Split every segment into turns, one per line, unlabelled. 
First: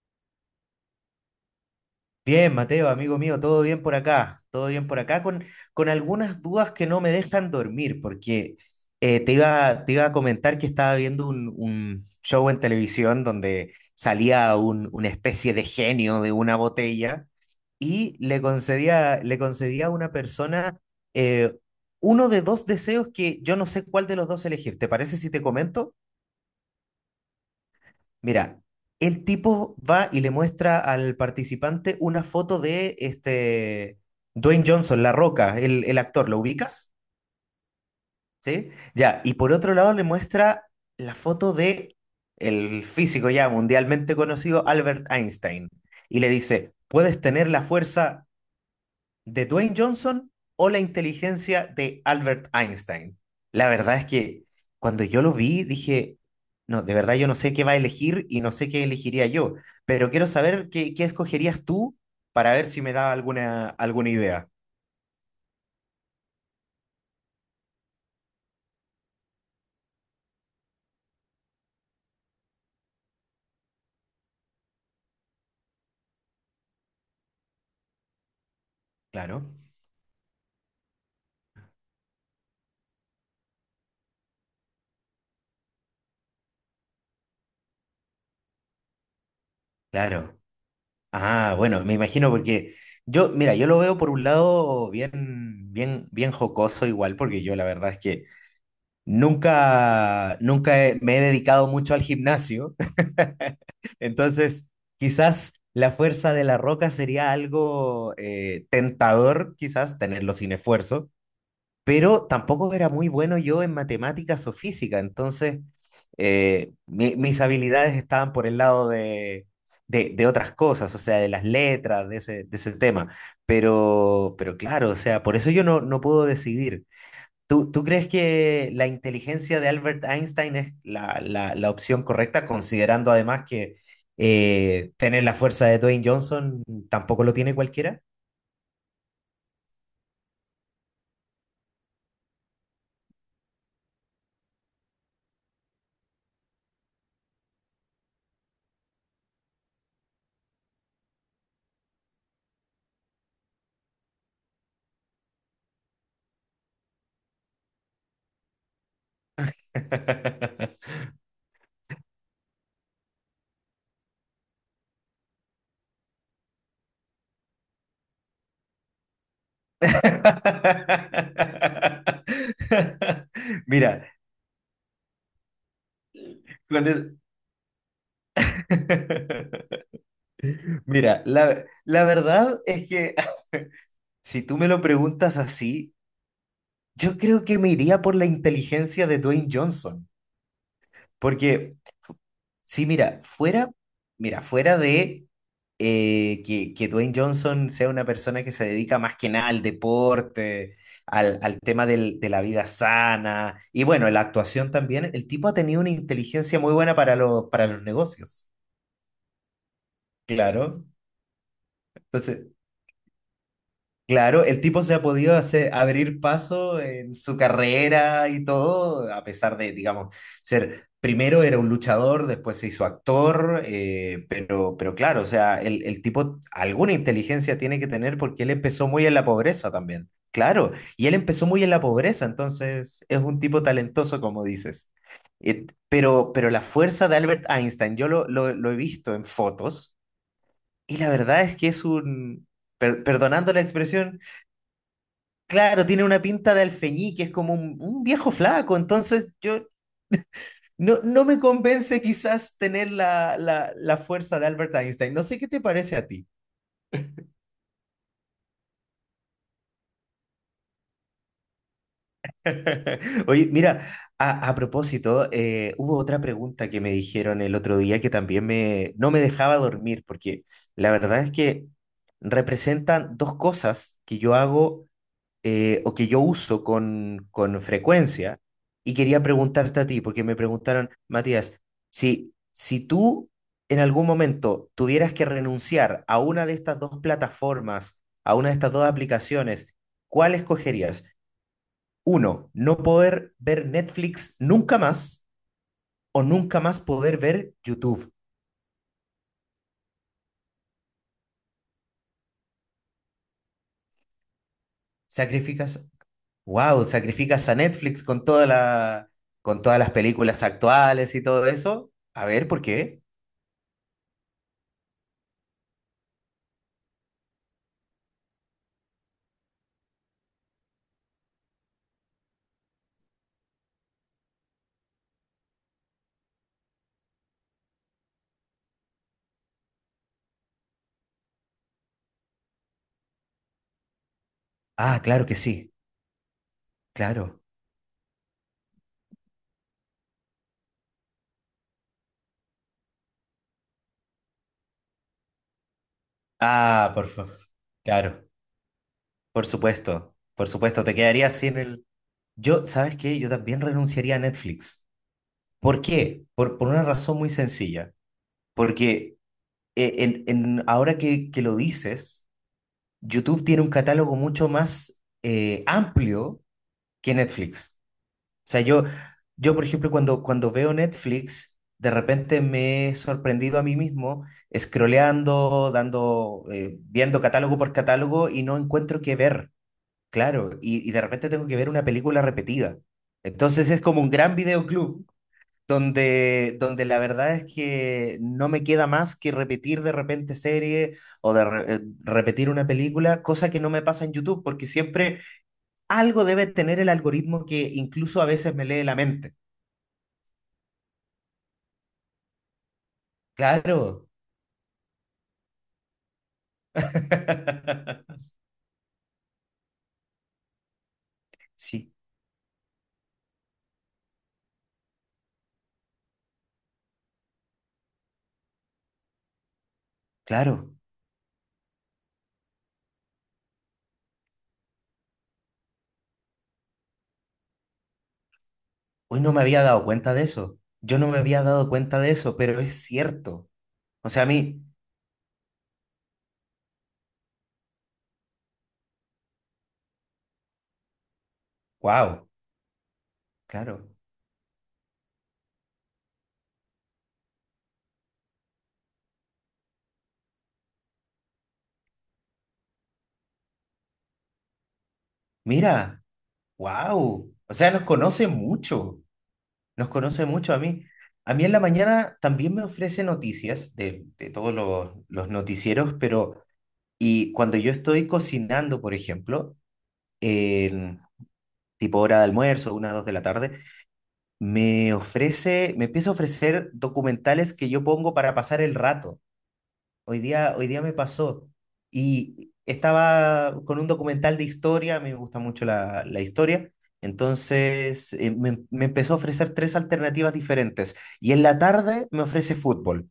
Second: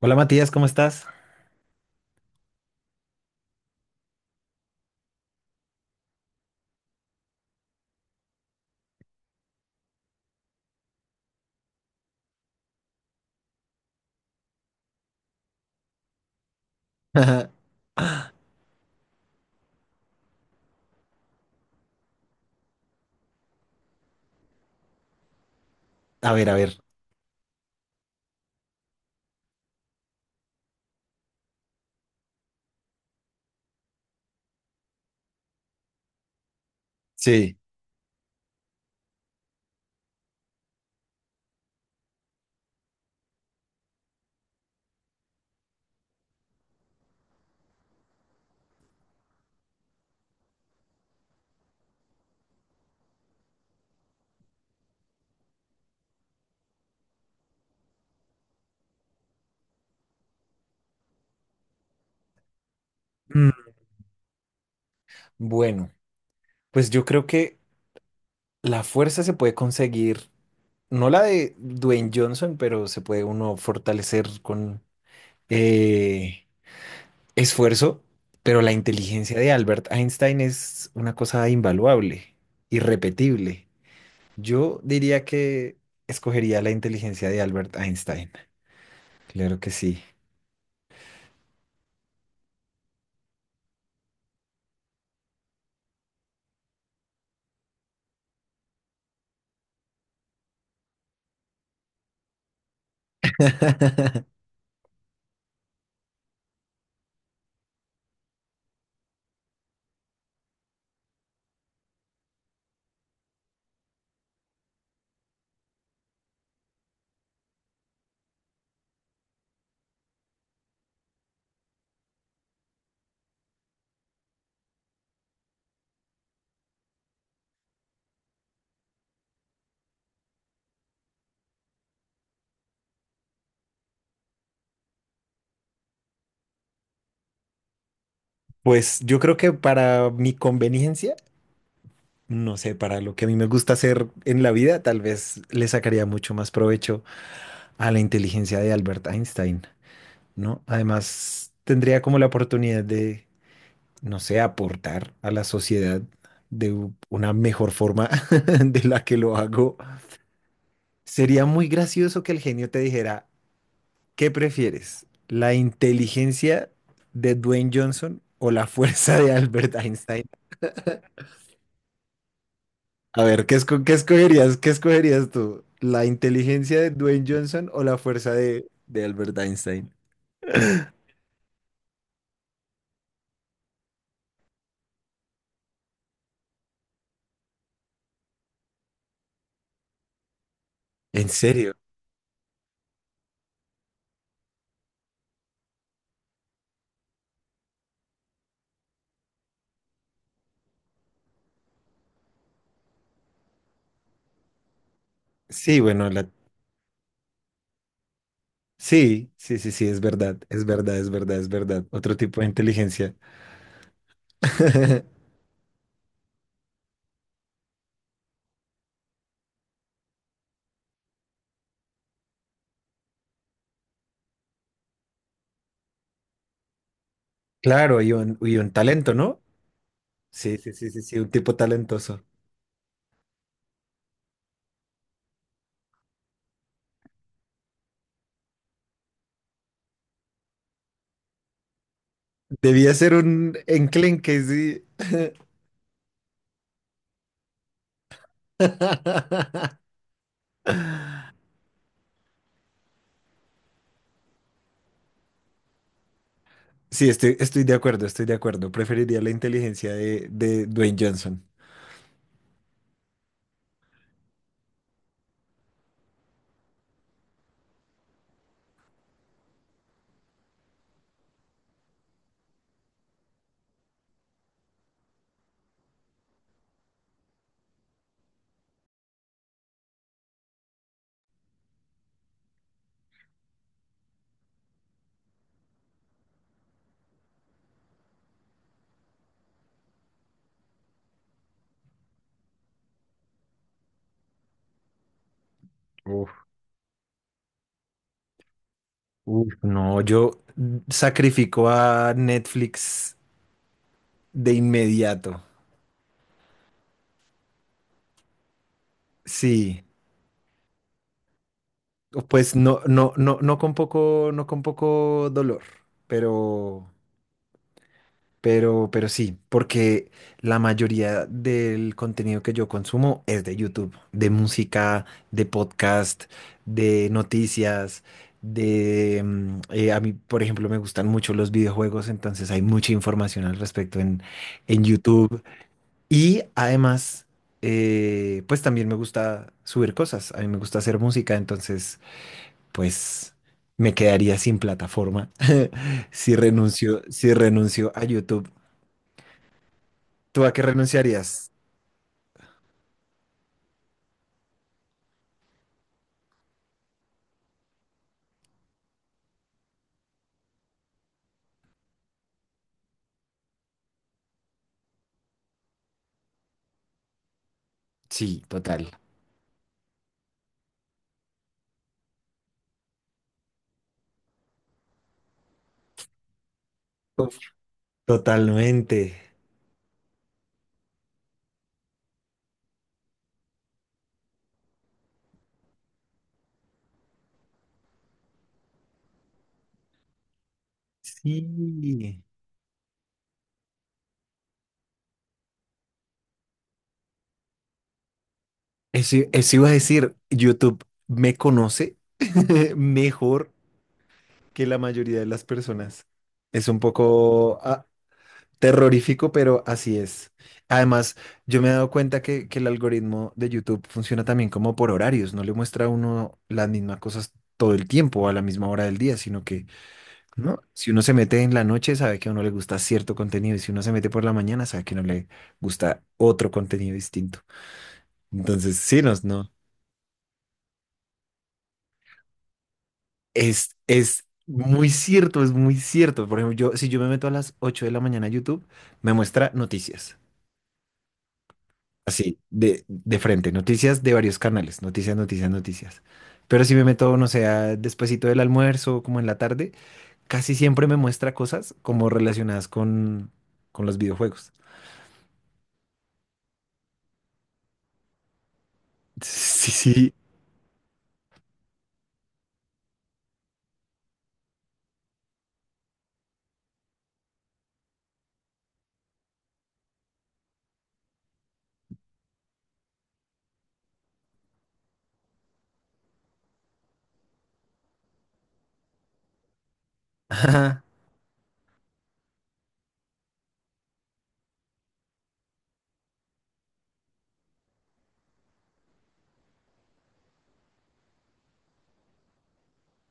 Hola Matías, ¿cómo estás?
Bien, Mateo, amigo mío, todo bien por acá, todo bien por acá, con algunas dudas que no me dejan dormir, porque te iba a comentar que estaba viendo un show en televisión donde salía una especie de genio de una botella y
A
le concedía a una persona eh, uno de dos deseos que yo no sé cuál de los dos elegir. ¿Te parece si te comento?
ver, a ver.
Mira, el tipo va y le muestra al participante una foto de este Dwayne Johnson, La Roca, el actor, ¿lo ubicas?
Sí.
¿Sí? Ya, y por otro lado le muestra la foto de el físico ya mundialmente conocido Albert Einstein y le dice, "¿Puedes tener la fuerza de Dwayne Johnson o la inteligencia de Albert Einstein?" La verdad es que cuando yo lo vi dije, no, de verdad yo no sé qué va a elegir y no sé qué elegiría yo, pero quiero saber qué escogerías tú para ver si me da
Mm,
alguna idea.
bueno, pues yo creo que la fuerza se puede conseguir, no la de Dwayne Johnson, pero se puede uno fortalecer con eh, esfuerzo, pero la inteligencia
Claro.
de Albert Einstein es una cosa invaluable, irrepetible. Yo diría que escogería la inteligencia de Albert Einstein. Claro que sí.
Claro. Ah, bueno, me imagino porque yo, mira, yo lo veo por un lado bien jocoso igual, porque yo la verdad es que nunca he- me he dedicado mucho al gimnasio. Entonces, quizás la fuerza de la roca sería algo tentador, quizás, tenerlo sin esfuerzo, pero tampoco era muy bueno yo en matemáticas o física, entonces mis habilidades estaban por el lado de otras cosas, o sea, de las letras, de ese tema, pero claro, o sea, por eso yo no puedo decidir. ¿ tú crees que la inteligencia de Albert Einstein es la opción correcta, considerando además que tener la fuerza de Dwayne Johnson tampoco lo tiene cualquiera?
Pues yo creo que para mi conveniencia, no sé, para lo que a mí me gusta hacer en la vida, tal vez le sacaría mucho más provecho a la inteligencia de Albert Einstein, ¿no? Además, tendría como la oportunidad de, no sé, aportar a la sociedad de una mejor forma de la que lo hago. Sería muy gracioso que el genio te dijera, ¿qué prefieres? ¿La inteligencia de Dwayne Johnson o la fuerza de Albert Einstein? A ver, ¿ qué
Mira,
escogerías? ¿Qué escogerías tú? ¿La inteligencia
con
de
el-
Dwayne Johnson o la fuerza de Albert Einstein?
Mira, la verdad es que si tú me lo preguntas así, yo creo que me iría por la inteligencia de Dwayne Johnson,
¿En serio?
porque sí, mira, fuera de que Dwayne Johnson sea una persona que se dedica más que nada al deporte, al tema de la vida sana y bueno, la actuación también, el tipo ha tenido
Sí,
una
bueno, la...
inteligencia muy buena para, para los negocios,
sí, sí, sí, sí, es verdad, es
claro.
verdad, es verdad, es verdad. Otro tipo de
Entonces,
inteligencia.
claro, el tipo se ha podido hacer, abrir paso en su carrera y todo, a pesar de, digamos, ser, primero era un luchador, después se hizo actor, pero claro, o sea, el tipo alguna inteligencia tiene que
Claro,
tener porque él
y un
empezó muy
talento,
en la
¿no?
pobreza también,
Sí, sí,
claro,
sí, sí,
y él
sí, un
empezó
tipo
muy en la
talentoso.
pobreza, entonces es un tipo talentoso, como dices. Pero la fuerza de Albert Einstein, yo lo he visto en fotos, y la verdad es que es un,
Debía ser
perdonando
un
la expresión,
enclenque, sí.
claro, tiene una pinta de alfeñique, es como un viejo flaco, entonces yo no me convence quizás tener la fuerza de Albert Einstein. No sé qué te parece a ti.
Sí, estoy, estoy de acuerdo, estoy de acuerdo. Preferiría la inteligencia de Dwayne Johnson.
Oye, mira, a propósito, hubo otra pregunta que me dijeron el otro día que también me, no me dejaba dormir, porque la verdad es que representan dos cosas que yo hago, o que yo uso con frecuencia. Y quería preguntarte a ti, porque me preguntaron, Matías, si tú en algún momento tuvieras que renunciar a una de estas dos plataformas, a una de estas dos aplicaciones, ¿cuál escogerías? Uno, no poder ver Netflix nunca más o
Uf.
nunca más poder ver YouTube.
Uf, no, yo sacrifico a Netflix de inmediato.
Sacrificas, wow, sacrificas a Netflix con toda la, con todas
Sí,
las películas actuales y todo eso. A
o
ver,
pues
¿por
no,
qué?
no, no, no con poco, no con poco dolor, pero, pero sí, porque la mayoría del contenido que yo consumo es de YouTube, de música, de podcast, de noticias, de, a mí, por ejemplo, me gustan mucho los videojuegos, entonces hay mucha información al respecto en
Ah, claro que
YouTube.
sí,
Y además,
claro.
pues también me gusta subir cosas, a mí me gusta hacer música, entonces, pues me quedaría sin plataforma si
Ah,
renuncio,
por
si
favor.
renuncio a
Claro,
YouTube. ¿Tú
por
a qué
supuesto, te quedarías
renunciarías?
sin el... Yo, ¿sabes qué? Yo también renunciaría a Netflix. ¿Por qué? Por una razón muy sencilla. Porque ahora que lo dices, YouTube tiene un catálogo mucho más amplio que Netflix.
Sí,
Sea, yo,
total.
yo por ejemplo, cuando veo Netflix, de repente me he sorprendido a mí mismo scrolleando, dando, viendo
Uf,
catálogo por catálogo y no encuentro
totalmente.
qué ver, claro, y de repente tengo que ver una película repetida. Entonces es como un gran videoclub donde, donde la verdad es que no me queda más que repetir de repente serie o
Sí.
repetir una película, cosa que no me pasa en YouTube, porque siempre algo debe tener el algoritmo que incluso a veces me lee la
Eso,
mente.
eso iba a decir, YouTube me conoce mejor
Claro,
que la mayoría de las personas. Es un poco, a- terrorífico, pero así es. Además, yo me he dado
sí,
cuenta que el algoritmo de YouTube funciona también como por horarios, no le muestra a uno las mismas cosas todo el tiempo o a la misma hora del día, sino que, ¿no?
claro.
Si uno se mete en la noche, sabe que a uno le gusta cierto contenido, y si uno se mete por la mañana, sabe que no le gusta otro contenido distinto. Entonces, sí, no,
Hoy no me
no.
había dado cuenta de eso. Yo no me había dado cuenta de eso, pero es cierto. O sea,
Es
a mí,
muy cierto, es muy cierto. Por ejemplo, yo, si yo me meto a las 8 de la mañana a YouTube, me muestra noticias.
wow,
Así, de frente,
claro.
noticias de varios canales, noticias, noticias, noticias. Pero si me meto, no sé, a- despuesito del almuerzo, como en la tarde, casi siempre me muestra cosas como relacionadas con los videojuegos.
Mira, wow. O sea, nos conoce mucho.
Sí,
Nos
sí.
conoce mucho a mí. A mí en la mañana también me ofrece noticias de todos los noticieros, pero y cuando yo estoy cocinando, por ejemplo, en tipo hora de almuerzo, una, dos de la tarde, me ofrece, me empieza a ofrecer documentales que yo pongo para pasar el rato. Hoy día
Ajá.
me pasó y estaba con un documental de historia, a mí me gusta mucho la historia, entonces me empezó a ofrecer tres alternativas diferentes y en la tarde me ofrece fútbol.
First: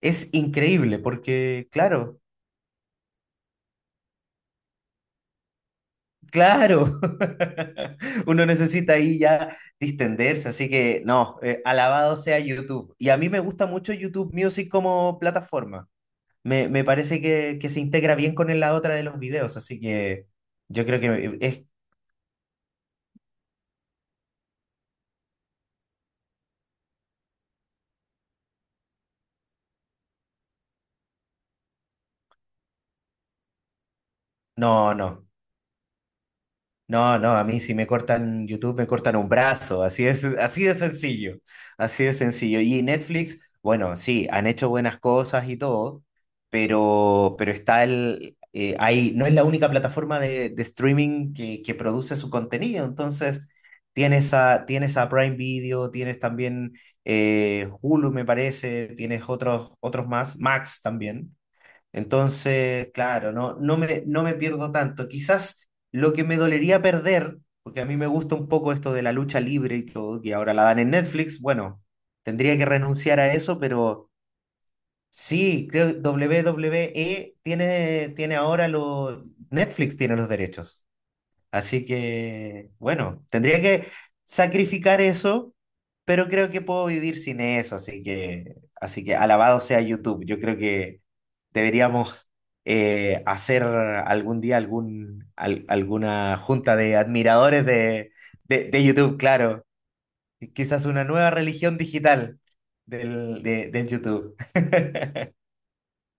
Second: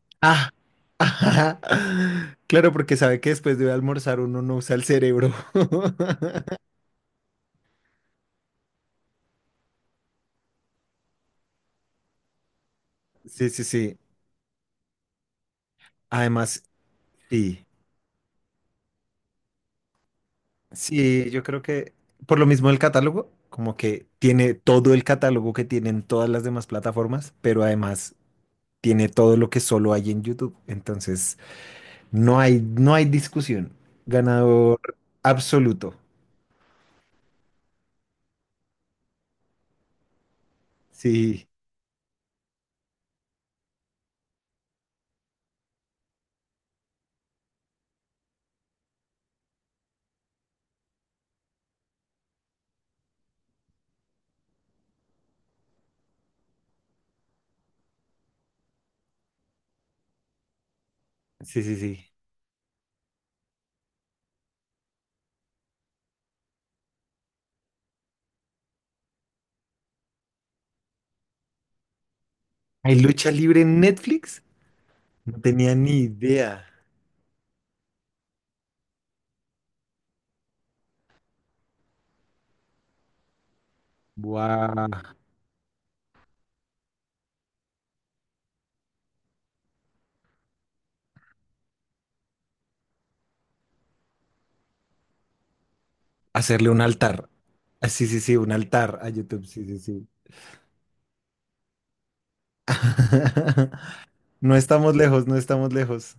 Es
Ah,
increíble
ajá.
porque, claro,
Claro, porque sabe que después de almorzar uno no usa el cerebro.
claro, uno necesita ahí ya distenderse, así que no, alabado sea YouTube. Y a mí me
Sí, sí,
gusta mucho
sí.
YouTube Music como plataforma.
Además,
Me parece
sí.
que se integra bien con la otra de los videos, así que yo creo
Sí,
que
yo creo
es...
que por lo mismo el catálogo, como que tiene todo el catálogo que tienen todas las demás plataformas, pero además tiene todo lo que solo hay en YouTube. Entonces, no hay, no hay discusión. Ganador
No, no.
absoluto.
No, no, a mí si me cortan YouTube, me cortan un brazo, así es, así de sencillo,
Sí,
así de sencillo. Y Netflix, bueno, sí, han hecho buenas cosas y todo, pero está el, ahí, no es la única plataforma de streaming que produce su contenido, entonces tienes a Prime Video, tienes también Hulu, me parece, tienes otros más, Max también.
sí, sí, sí.
Entonces, claro, no, no me pierdo tanto. Quizás lo que me dolería perder, porque a mí me gusta un poco esto de la lucha libre y todo, que ahora la dan en Netflix, bueno, tendría que
¿Hay
renunciar
lucha
a eso,
libre en
pero
Netflix? No
sí,
tenía
creo que
ni idea.
WWE tiene ahora los... Netflix tiene los derechos. Así que, bueno, tendría que sacrificar eso, pero creo que puedo vivir sin eso, así que alabado sea YouTube. Yo creo que deberíamos, hacer algún día alguna
Hacerle
junta
un
de
altar.
admiradores
Ah, sí, sí, sí, un
de
altar a
YouTube,
YouTube. Sí,
claro.
sí, sí.
Y quizás una nueva religión digital del YouTube.
No estamos lejos, no estamos lejos.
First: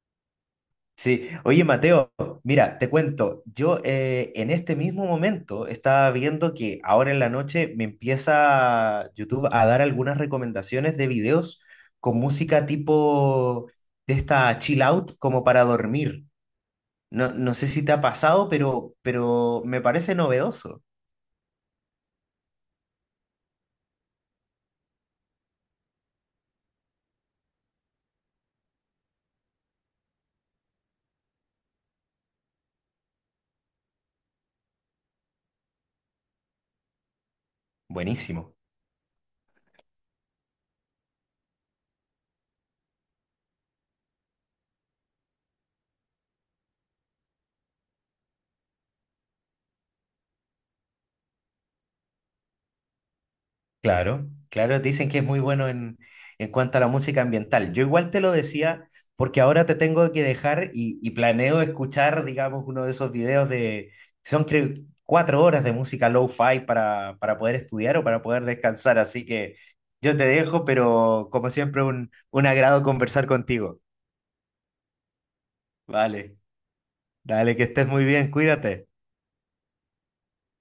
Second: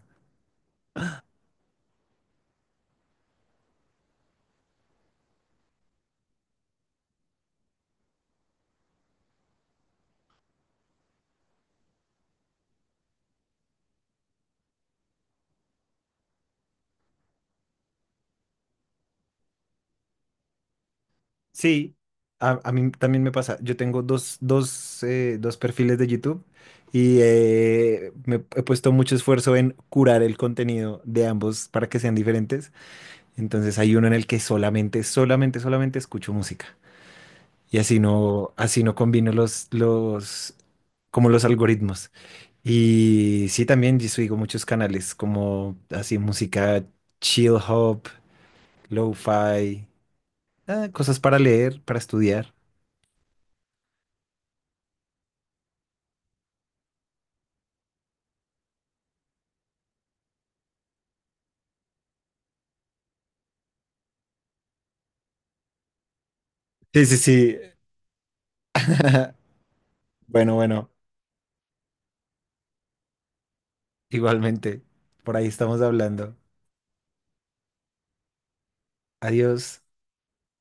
Sí, oye Mateo, mira, te cuento, yo en este mismo momento estaba viendo que ahora en la noche me empieza YouTube a dar algunas recomendaciones de videos con música tipo de esta chill out como para dormir. No, no sé si te ha pasado, pero me parece novedoso.
Sí, a mí también me pasa. Yo tengo dos, dos perfiles de YouTube y me he puesto mucho esfuerzo en curar el contenido de ambos para que sean diferentes. Entonces hay uno en el que solamente escucho música. Y
Buenísimo.
así no combino como los algoritmos. Y sí, también yo sigo muchos canales como así música chill hop, lo-fi, ah, cosas para leer, para estudiar.
Claro, claro, dicen que es muy bueno en cuanto a la música ambiental. Yo igual te lo decía porque ahora te tengo que dejar y planeo escuchar, digamos, uno de esos videos de, son creo, 4 horas de música lo-fi
Sí, sí,
para poder
sí.
estudiar o para poder descansar. Así que yo te
Bueno,
dejo,
bueno,
pero como siempre, un agrado conversar contigo.
igualmente. Por ahí estamos hablando.
Vale, dale, que estés muy bien, cuídate.
Adiós.